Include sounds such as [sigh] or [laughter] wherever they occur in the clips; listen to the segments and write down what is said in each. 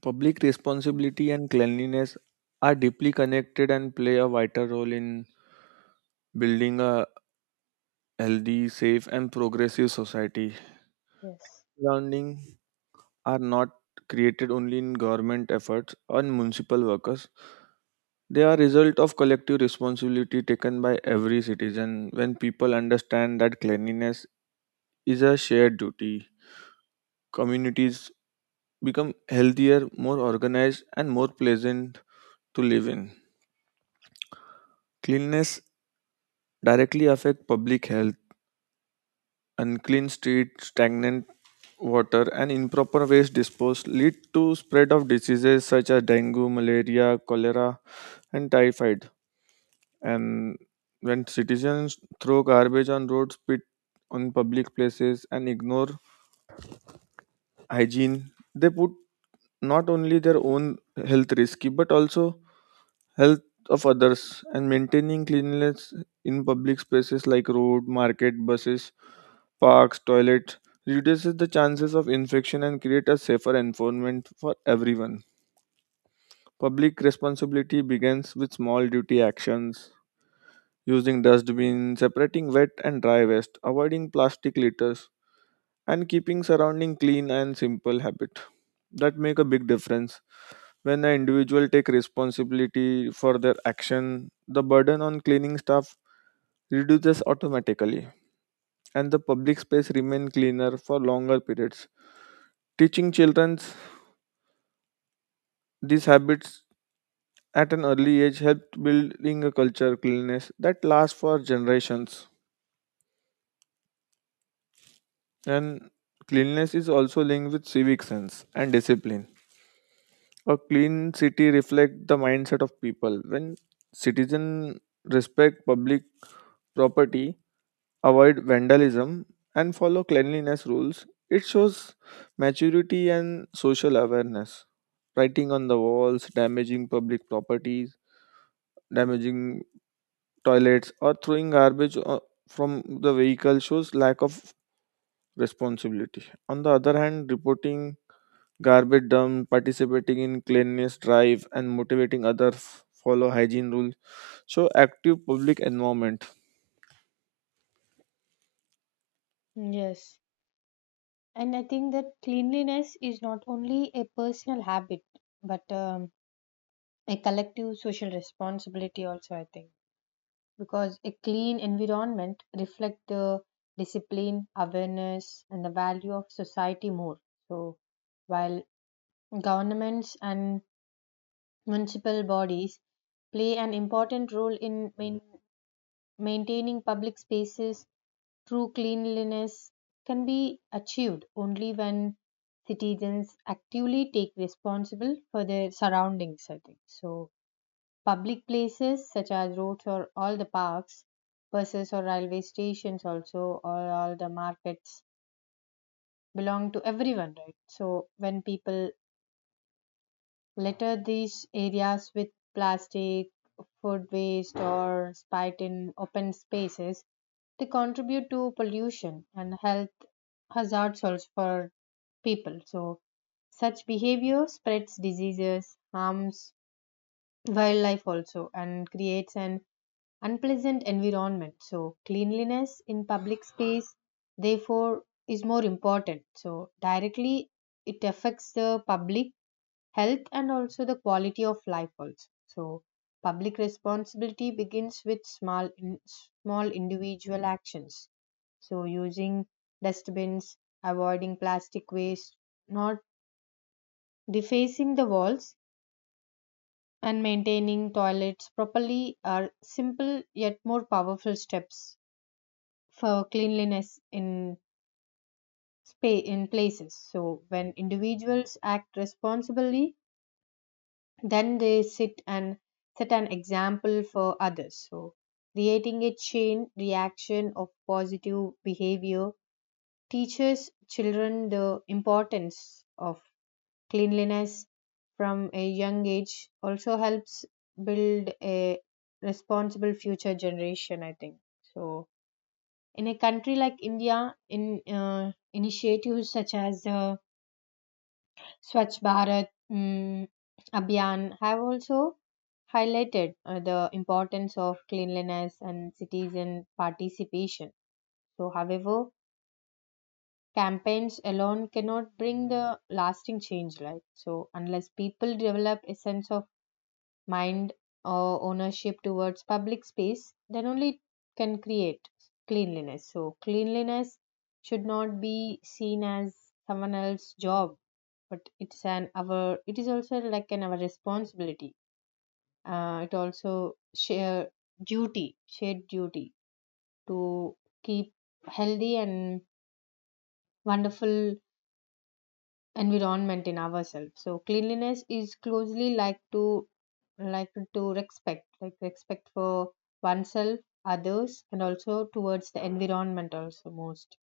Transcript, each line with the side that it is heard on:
right: Public responsibility and cleanliness are deeply connected and play a vital role in building a healthy, safe, and progressive society.
left: Yes.
right: Surrounding are not created only in government efforts or municipal workers. They are result of collective responsibility taken by every citizen. When people understand that cleanliness is a shared duty, communities become healthier, more organized, and more pleasant to live in. Cleanliness directly affect public health. Unclean streets, stagnant water, and improper waste disposal lead to spread of diseases such as dengue, malaria, cholera, and typhoid. And when citizens throw garbage on roads, spit on public places, and ignore hygiene, they put not only their own health risky but also health of others. And maintaining cleanliness in public spaces like road, market, buses, parks, toilet reduces the chances of infection and create a safer environment for everyone. Public responsibility begins with small duty actions, using dustbin, separating wet and dry waste, avoiding plastic litters, and keeping surrounding clean and simple habit that make a big difference. When an individual take responsibility for their action, the burden on cleaning staff reduces automatically and the public space remain cleaner for longer periods. Teaching children these habits at an early age helped building a culture of cleanliness that lasts for generations. And cleanliness is also linked with civic sense and discipline. A clean city reflects the mindset of people. When citizens respect public property, avoid vandalism, and follow cleanliness rules, it shows maturity and social awareness. Writing on the walls, damaging public properties, damaging toilets, or throwing garbage from the vehicle shows lack of responsibility. On the other hand, reporting garbage dump, participating in cleanliness drive, and motivating others follow hygiene rules, so active public environment.
left: Yes. And I think that cleanliness is not only a personal habit, but a collective social responsibility also, I think. Because a clean environment reflects the discipline, awareness, and the value of society more. So, while governments and municipal bodies play an important role in maintaining public spaces through cleanliness can be achieved only when citizens actively take responsible for their surroundings, I think so. Public places such as roads or all the parks, buses or railway stations also, or all the markets belong to everyone, right? So when people litter these areas with plastic, food waste, or spite in open spaces, they contribute to pollution and health hazards also for people. So, such behavior spreads diseases, harms wildlife also, and creates an unpleasant environment. So, cleanliness in public space, therefore, is more important. So, directly it affects the public health and also the quality of life also. So public responsibility begins with small individual actions, so using dustbins, avoiding plastic waste, not defacing the walls, and maintaining toilets properly are simple yet more powerful steps for cleanliness in in places. So when individuals act responsibly, then they sit and set an example for others, so creating a chain reaction of positive behavior teaches children the importance of cleanliness from a young age, also helps build a responsible future generation, I think. So in a country like India in initiatives such as the Swachh Bharat Abhiyan have also highlighted the importance of cleanliness and citizen participation. So, however, campaigns alone cannot bring the lasting change, like so, unless people develop a sense of mind or ownership towards public space, then only can create cleanliness. So, cleanliness should not be seen as someone else's job, but it's an our, it is also like an our responsibility. It also share duty, shared duty, to keep healthy and wonderful environment in ourselves. So cleanliness is closely like to respect, like respect for oneself, others, and also towards the environment also most.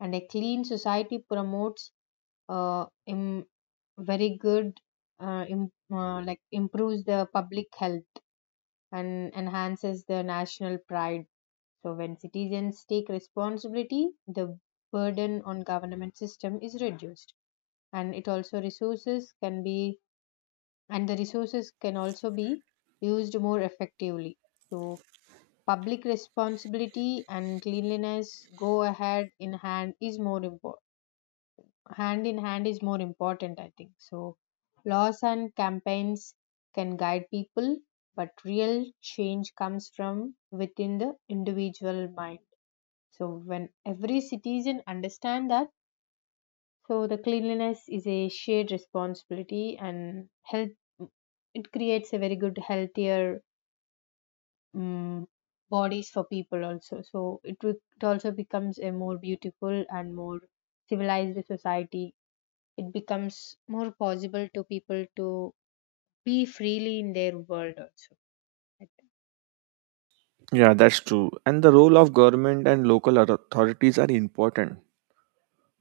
left: And a clean society promotes uh, em- very good like improves the public health and enhances the national pride. So when citizens take responsibility, the burden on government system is reduced, and it also resources can be and the resources can also be used more effectively. So public responsibility and cleanliness go ahead in hand is more important hand in hand is more important, I think. So laws and campaigns can guide people, but real change comes from within the individual mind. So when every citizen understand that, so the cleanliness is a shared responsibility and health, it creates a very good healthier um, bodies for people also. So it also becomes a more beautiful and more civilized society. It becomes more possible to people to be freely in their world also, I think.
right: Yeah, that's true. And the role of government and local authorities are important,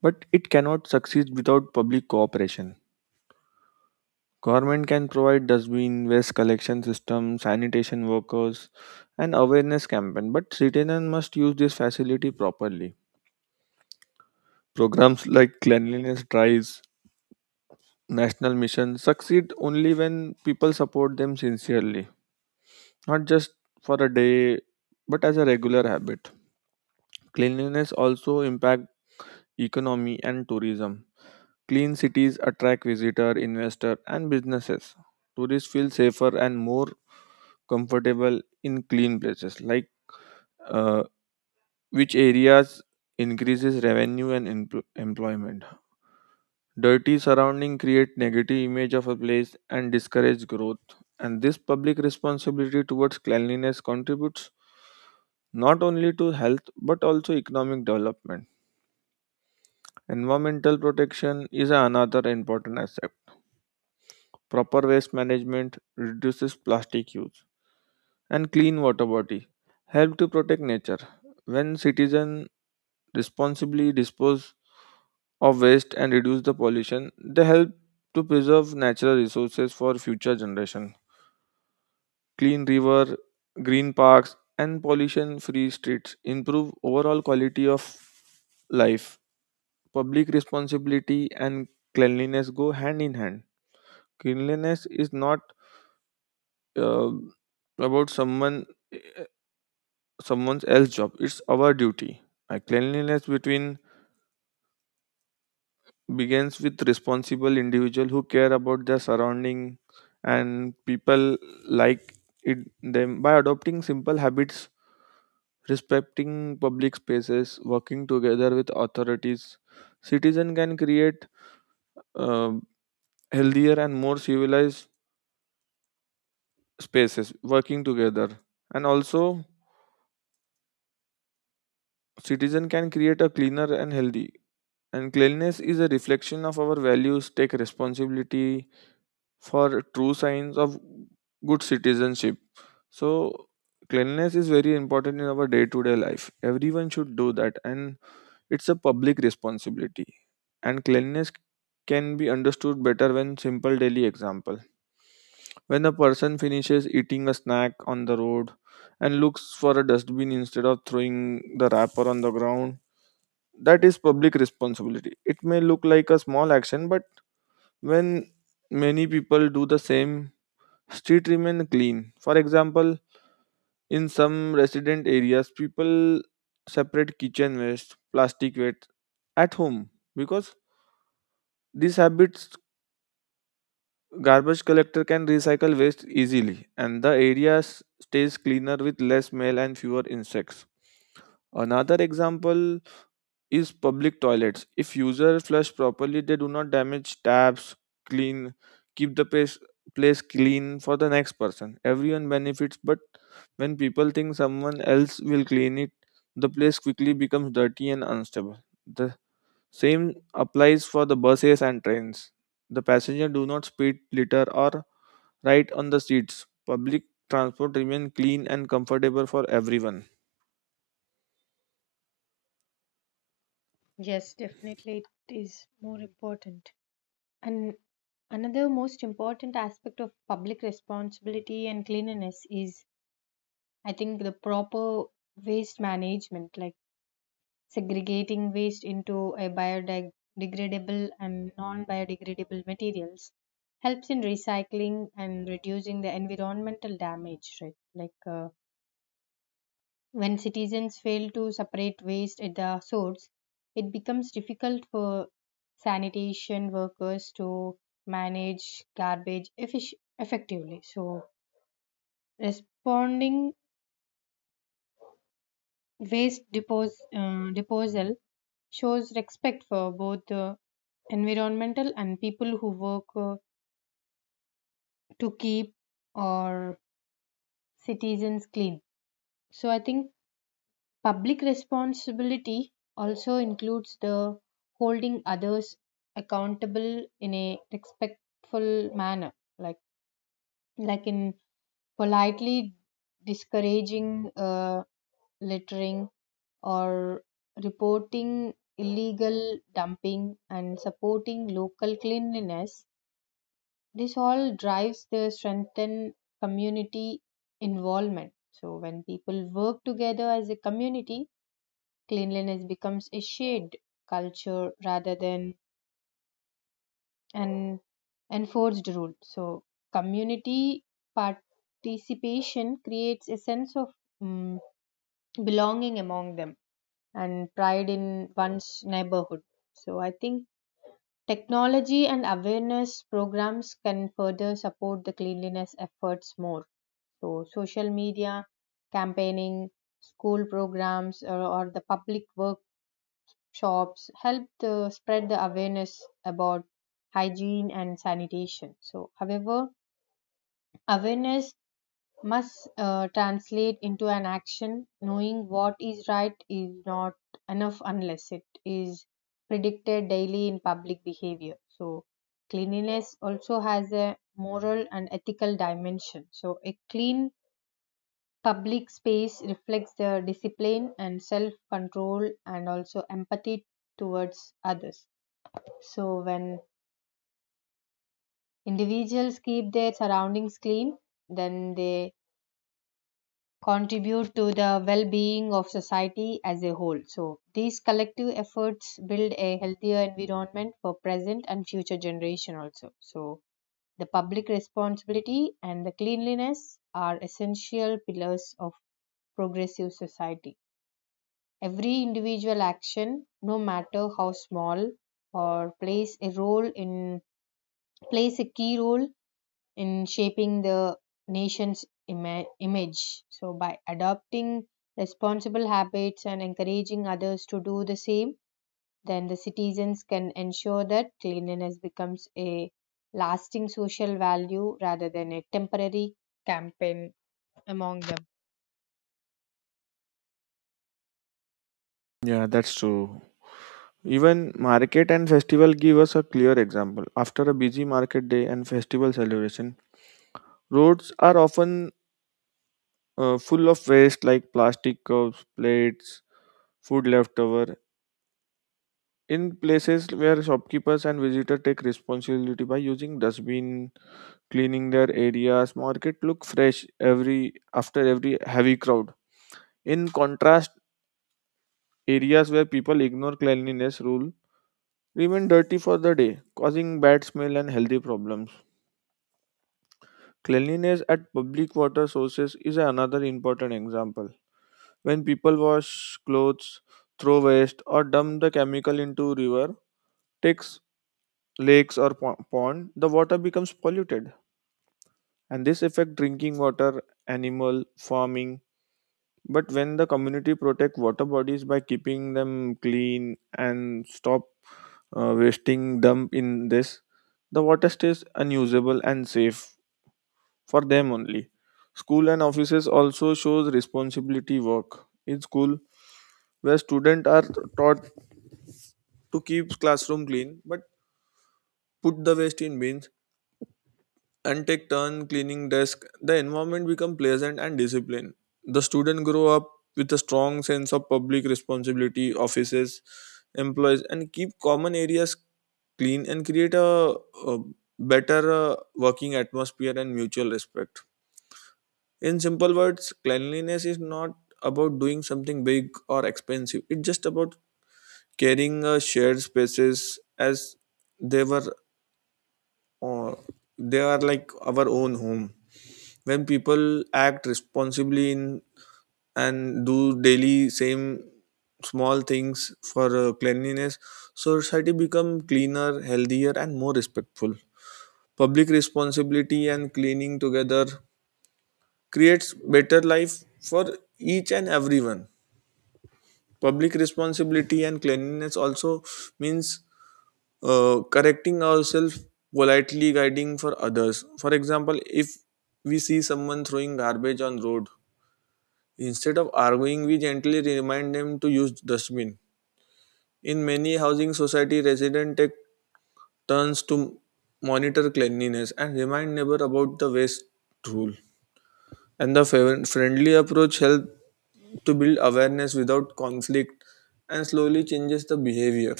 right: but it cannot succeed without public cooperation. Government can provide dustbin, waste collection system, sanitation workers, and awareness campaign, but citizens must use this facility properly. Programs like cleanliness drives national missions succeed only when people support them sincerely, not just for a day, but as a regular habit. Cleanliness also impact economy and tourism. Clean cities attract visitor, investor, and businesses. Tourists feel safer and more comfortable in clean places, like uh, which areas increases revenue and employment. Dirty surrounding create negative image of a place and discourage growth. And this public responsibility towards cleanliness contributes not only to health but also economic development. Environmental protection is another important aspect. Proper waste management reduces plastic use and clean water body help to protect nature. When citizen responsibly dispose of waste and reduce the pollution, they help to preserve natural resources for future generation. Clean river, green parks, and pollution-free streets improve overall quality of life. Public responsibility and cleanliness go hand in hand. Cleanliness is not uh, about someone else's job. It's our duty. Cleanliness between begins with responsible individual who care about their surrounding, and people like it them. By adopting simple habits, respecting public spaces, working together with authorities, citizen can create uh, healthier and more civilized spaces. Working together, and also citizen can create a cleaner and healthy. And cleanliness is a reflection of our values. Take responsibility for true signs of good citizenship. So cleanliness is very important in our day-to-day life. Everyone should do that and it's a public responsibility. And cleanliness can be understood better when simple daily example. When a person finishes eating a snack on the road and looks for a dustbin instead of throwing the wrapper on the ground, that is public responsibility. It may look like a small action, but when many people do the same, street remain clean. For example, in some resident areas, people separate kitchen waste, plastic waste at home. Because these habits, garbage collector can recycle waste easily and the area stays cleaner with less smell and fewer insects. Another example is public toilets. If users flush properly, they do not damage taps, clean, keep the place, place clean for the next person. Everyone benefits, but when people think someone else will clean it, the place quickly becomes dirty and unstable. The same applies for the buses and trains. The passengers do not speed, litter, or ride on the seats. Public transport remains clean and comfortable for everyone.
left: Yes, definitely it is more important. And another most important aspect of public responsibility and cleanliness is, I think, the proper waste management, like segregating waste into a biodegradable and non-biodegradable materials helps in recycling and reducing the environmental damage, right? When citizens fail to separate waste at the source, it becomes difficult for sanitation workers to effectively. So, responding disposal shows respect for both the environmental and people who work to keep our citizens clean. So, I think public responsibility also includes the holding others accountable in a respectful manner, like like in politely discouraging uh, littering or reporting illegal dumping and supporting local cleanliness. This all drives the strengthen community involvement. So when people work together as a community, cleanliness becomes a shared culture rather than an enforced rule. So, community participation creates a sense of mm belonging among them and pride in one's neighborhood. So, I think technology and awareness programs can further support the cleanliness efforts more. So, social media, campaigning, school programs, or the public work shops helped spread the awareness about hygiene and sanitation. So, however, awareness must translate into an action. Knowing what is right is not enough unless it is predicted daily in public behavior. So, cleanliness also has a moral and ethical dimension. So, a clean public space reflects the discipline and self control and also empathy towards others. So, when individuals keep their surroundings clean, then they contribute to the well being of society as a whole. So, these collective efforts build a healthier environment for present and future generation also. So, the public responsibility and the cleanliness are essential pillars of progressive society. Every individual action, no matter how small, or plays a role in plays a key role in shaping the image. So, by adopting responsible habits and encouraging others to do the same, then the citizens can ensure that cleanliness becomes a lasting social value rather than a temporary campaign among them.
right: Yeah, that's true. Even market and festival give us a clear example. After a busy market day and festival celebration, roads are often full of waste like plastic cups, plates, food leftover. In places where shopkeepers and visitors take responsibility by using dustbin, cleaning their areas, market look fresh every after every heavy crowd. In contrast, areas where people ignore cleanliness rule remain dirty for the day, causing bad smell and healthy problems. Cleanliness at public water sources is another important example. When people wash clothes, throw waste, or dump the chemical into river, takes lakes or pond, the water becomes polluted, and this affect drinking water, animal farming. But when the community protect water bodies by keeping them clean and stop wasting dump in this, the water stays unusable and safe for them only. School and offices also shows responsibility work. In school, where students are taught to keep classroom clean but put the waste in bins and take turn cleaning desk, the environment become pleasant and disciplined. The student grow up with a strong sense of public responsibility. Offices, employees, and keep common areas clean and create a better working atmosphere and mutual respect. In simple words, cleanliness is not about doing something big or expensive. It's just about caring shared spaces as they were uh, they are like our own home. When people act responsibly in and do daily same small things for cleanliness, society become cleaner, healthier, and more respectful. Public responsibility and cleaning together creates better life for each and everyone. Public responsibility and cleanliness also means correcting ourselves, politely guiding for others. For example, if we see someone throwing garbage on road, instead of arguing we gently remind them to use dustbin. In many housing society, resident take turns to monitor cleanliness and remind neighbor about the waste rule, and the friendly approach help to build awareness without conflict and slowly changes the behavior.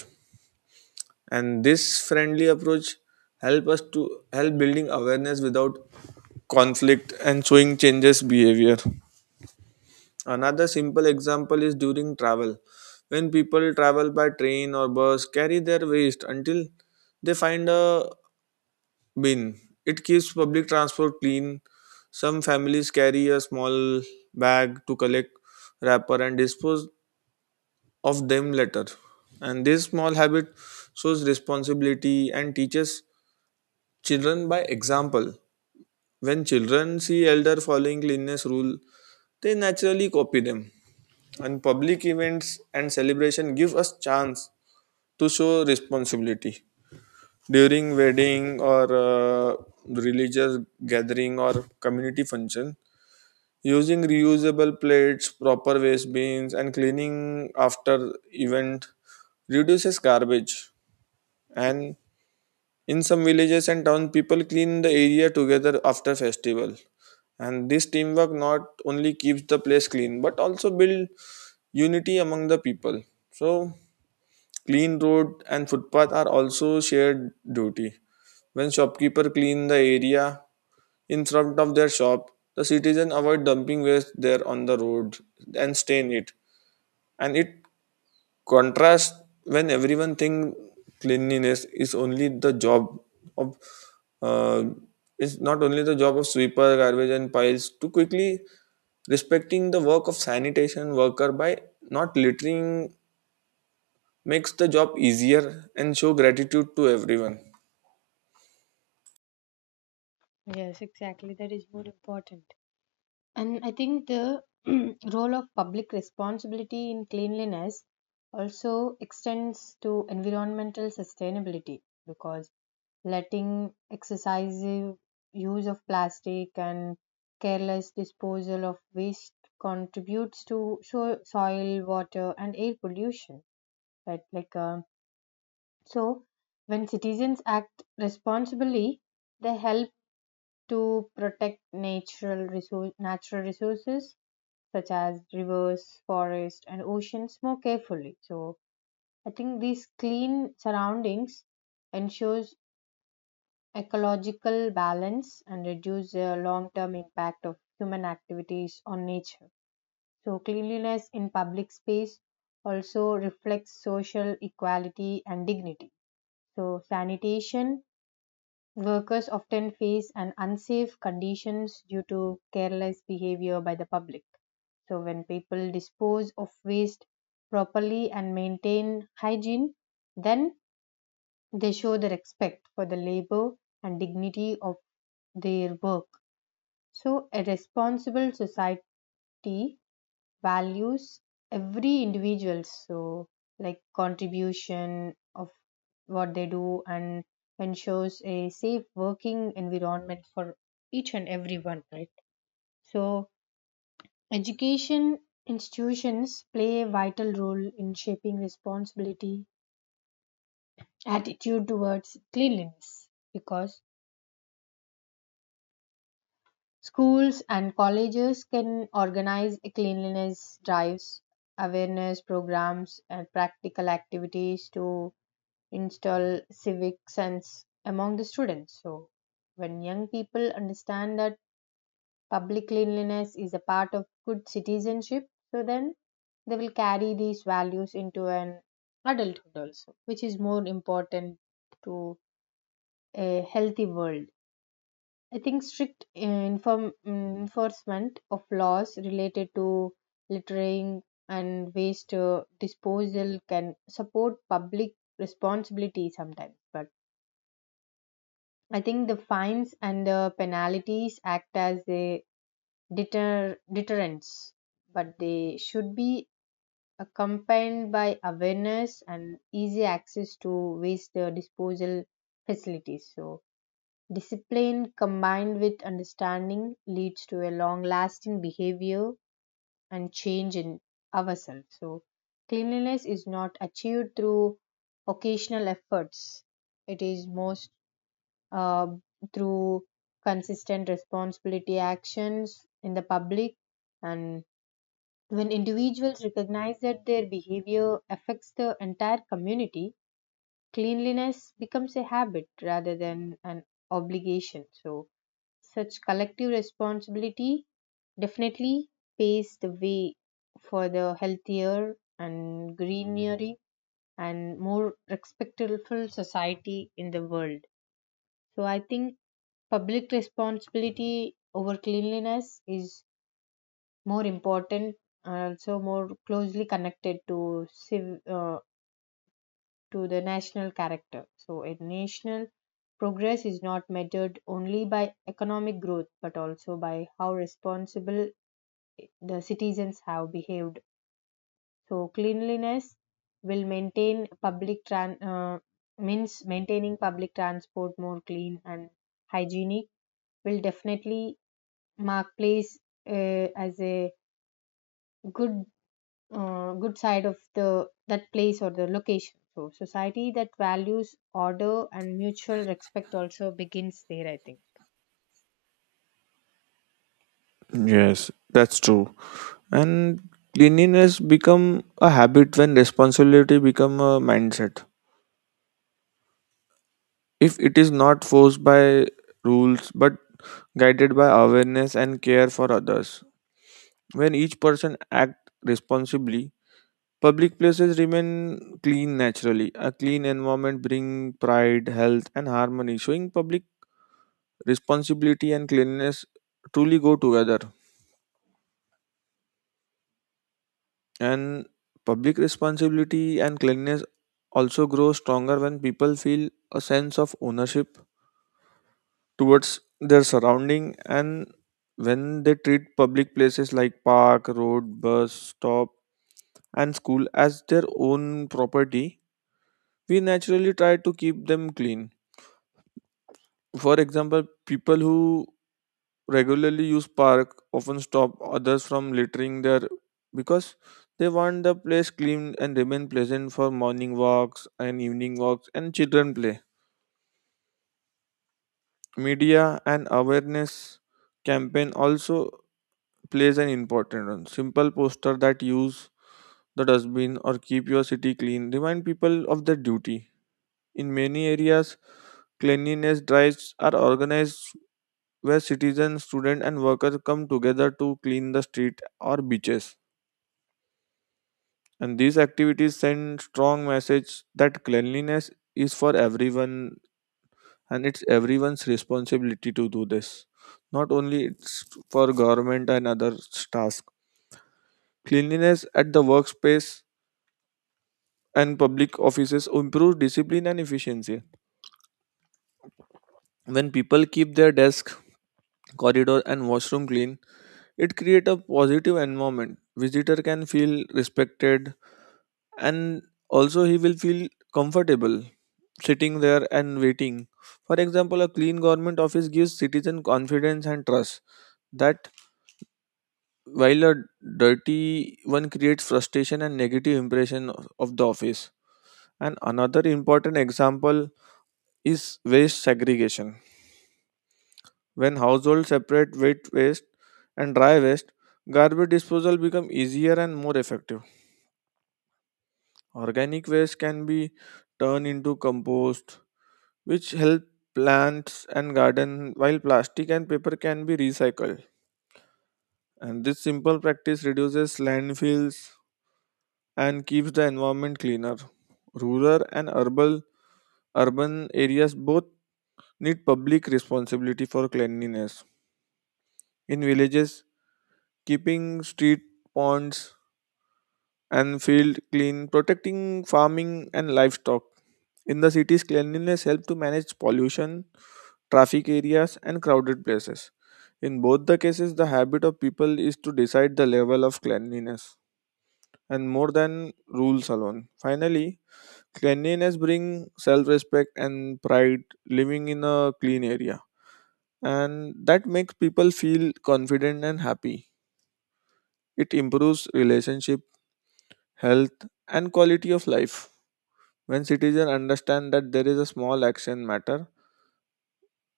right: And this friendly approach help us to help building awareness without conflict and showing changes behavior. Another simple example is during travel. When people travel by train or bus, carry their waste until they find a bin, it keeps public transport clean. Some families carry a small bag to collect wrapper and dispose of them later, and this small habit shows responsibility and teaches children by example. When children see elder following cleanliness rule, they naturally copy them. And public events and celebration give us chance to show responsibility. During wedding or religious gathering or community function, using reusable plates, proper waste bins, and cleaning after event reduces garbage. And in some villages and town, people clean the area together after festival, and this teamwork not only keeps the place clean but also build unity among the people. So clean road and footpath are also shared duty. When shopkeeper clean the area in front of their shop, the citizen avoid dumping waste there on the road and stain it. And it contrasts when everyone think cleanliness is only the job of uh, is not only the job of sweeper, garbage and piles too quickly. Respecting the work of sanitation worker by not littering makes the job easier and show gratitude to everyone.
left: Yes, exactly. That is more important. And I think the [clears throat] role of public responsibility in cleanliness also extends to environmental sustainability, because letting excessive use of plastic and careless disposal of waste contributes to soil, water, and air pollution. Right? So, when citizens act responsibly, they help to protect natural resources such as rivers, forests, and oceans more carefully. So, I think these clean surroundings ensures ecological balance and reduce the long term impact of human activities on nature. So, cleanliness in public space also reflects social equality and dignity. So, sanitation workers often face an unsafe conditions due to careless behavior by the public. So, when people dispose of waste properly and maintain hygiene, then they show the respect for the labor and dignity of their work. So, a responsible society values every individual. So, like contribution of what they do and ensures a safe working environment for each and everyone, right? So, education institutions play a vital role in shaping responsibility attitude towards cleanliness, because schools and colleges can organize cleanliness drives, awareness programs, and practical activities to install civic sense among the students. So, when young people understand that public cleanliness is a part of good citizenship, so then they will carry these values into an adulthood also, which is more important to a healthy world. I think strict enforcement of laws related to littering and waste disposal can support public responsibility sometimes. But I think the fines and the penalties act as a deterrence, but they should be accompanied by awareness and easy access to waste disposal facilities. So, discipline combined with understanding leads to a long lasting behavior and change in ourselves. So, cleanliness is not achieved through occasional efforts, it is most uh, through consistent responsibility actions in the public. And when individuals recognize that their behavior affects the entire community, cleanliness becomes a habit rather than an obligation. So, such collective responsibility definitely paves the way for the healthier and greenery and more respectful society in the world. So I think public responsibility over cleanliness is more important and also more closely connected to to the national character. So a national progress is not measured only by economic growth but also by how responsible the citizens have behaved. So cleanliness will maintain public tran- means maintaining public transport more clean and hygienic will definitely mark place as a good good side of the that place or the location. So society that values order and mutual respect also begins there, I think.
right: Yes, that's true. And cleanliness become a habit when responsibility become a mindset, if it is not forced by rules but guided by awareness and care for others. When each person act responsibly, public places remain clean naturally. A clean environment bring pride, health, and harmony. Showing public responsibility and cleanliness truly go together. And public responsibility and cleanliness also grow stronger when people feel a sense of ownership towards their surrounding. And when they treat public places like park, road, bus stop, and school as their own property, we naturally try to keep them clean. For example, people who regularly use park often stop others from littering there because they want the place clean and remain pleasant for morning walks and evening walks and children play. Media and awareness campaign also plays an important role. Simple poster that use the dustbin or keep your city clean remind people of their duty. In many areas, cleanliness drives are organized where citizens, students, and workers come together to clean the street or beaches. And these activities send strong message that cleanliness is for everyone and it's everyone's responsibility to do this. Not only it's for government and other task. Cleanliness at the workspace and public offices improves discipline and efficiency. When people keep their desk, corridor, and washroom clean, it creates a positive environment. Visitor can feel respected and also he will feel comfortable sitting there and waiting. For example, a clean government office gives citizen confidence and trust, that while a dirty one creates frustration and negative impression of the office. And another important example is waste segregation. When households separate wet waste and dry waste, garbage disposal become easier and more effective. Organic waste can be turned into compost, which help plants and garden, while plastic and paper can be recycled, and this simple practice reduces landfills and keeps the environment cleaner. Rural and urban areas both need public responsibility for cleanliness. In villages, keeping street, ponds, and field clean protecting farming and livestock. In the cities, cleanliness helps to manage pollution, traffic areas and crowded places. In both the cases, the habit of people is to decide the level of cleanliness, and more than rules alone. Finally, cleanliness brings self respect and pride living in a clean area, and that makes people feel confident and happy. It improves relationship, health, and quality of life. When citizens understand that there is a small action matter,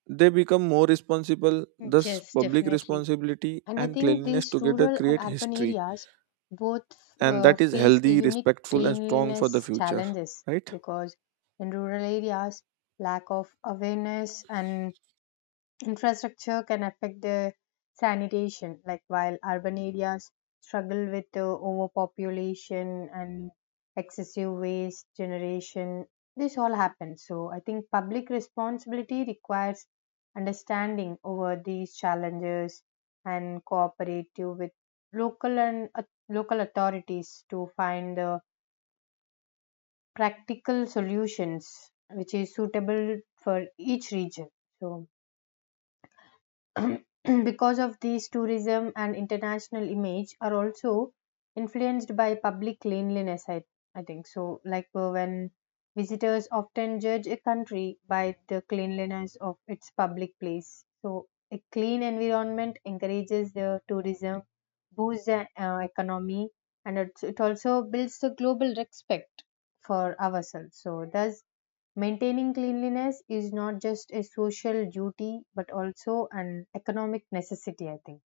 right: they become more responsible. Thus,
left: Yes,
right: public
left: definitely.
right: responsibility
left: And I
right: and
left: think
right: cleanliness
left: these
right: together
left: rural and
right: create
left: urban
right: history,
left: areas both
right: and that is
left: face a
right: healthy,
left: unique
right: respectful, and strong for the
left: cleanliness
right: future,
left: challenges,
right: right?
left: because in rural areas, lack of awareness and infrastructure can affect the sanitation, like while urban areas struggle with overpopulation and excessive waste generation. This all happens, so I think public responsibility requires understanding over these challenges and cooperative with local and uh, local authorities to find the practical solutions which is suitable for each region. So [clears throat] because of these, tourism and international image are also influenced by public cleanliness, I think so. When visitors often judge a country by the cleanliness of its public place, so a clean environment encourages the tourism, boosts the economy, and it also builds the global respect for ourselves. So thus maintaining cleanliness is not just a social duty but also an economic necessity, I think.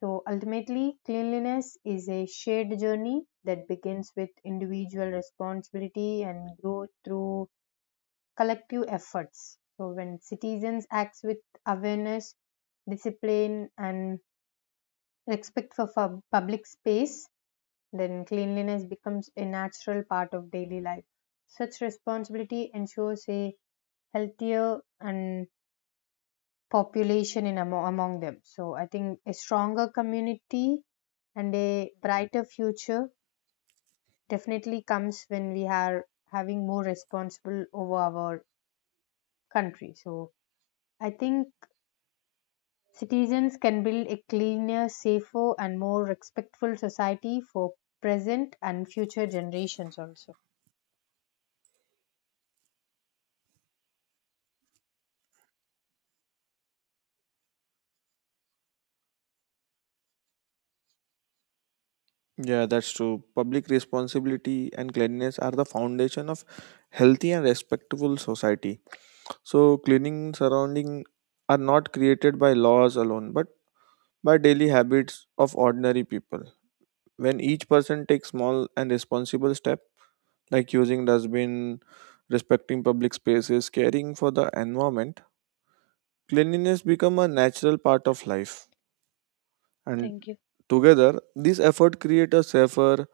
left: So ultimately, cleanliness is a shared journey that begins with individual responsibility and grows through collective efforts. So when citizens act with awareness, discipline, and respect for public space, then cleanliness becomes a natural part of daily life. Such responsibility ensures a healthier and population among them, so I think a stronger community and a brighter future definitely comes when we are having more responsible over our country. So I think citizens can build a cleaner, safer, and more respectful society for present and future generations also.
right: Yeah, that's true. Public responsibility and cleanliness are the foundation of healthy and respectful society. So cleaning surrounding are not created by laws alone but by daily habits of ordinary people. When each person takes small and responsible step, like using dustbin, respecting public spaces, caring for the environment, cleanliness become a natural part of life. And together, these efforts create a safer,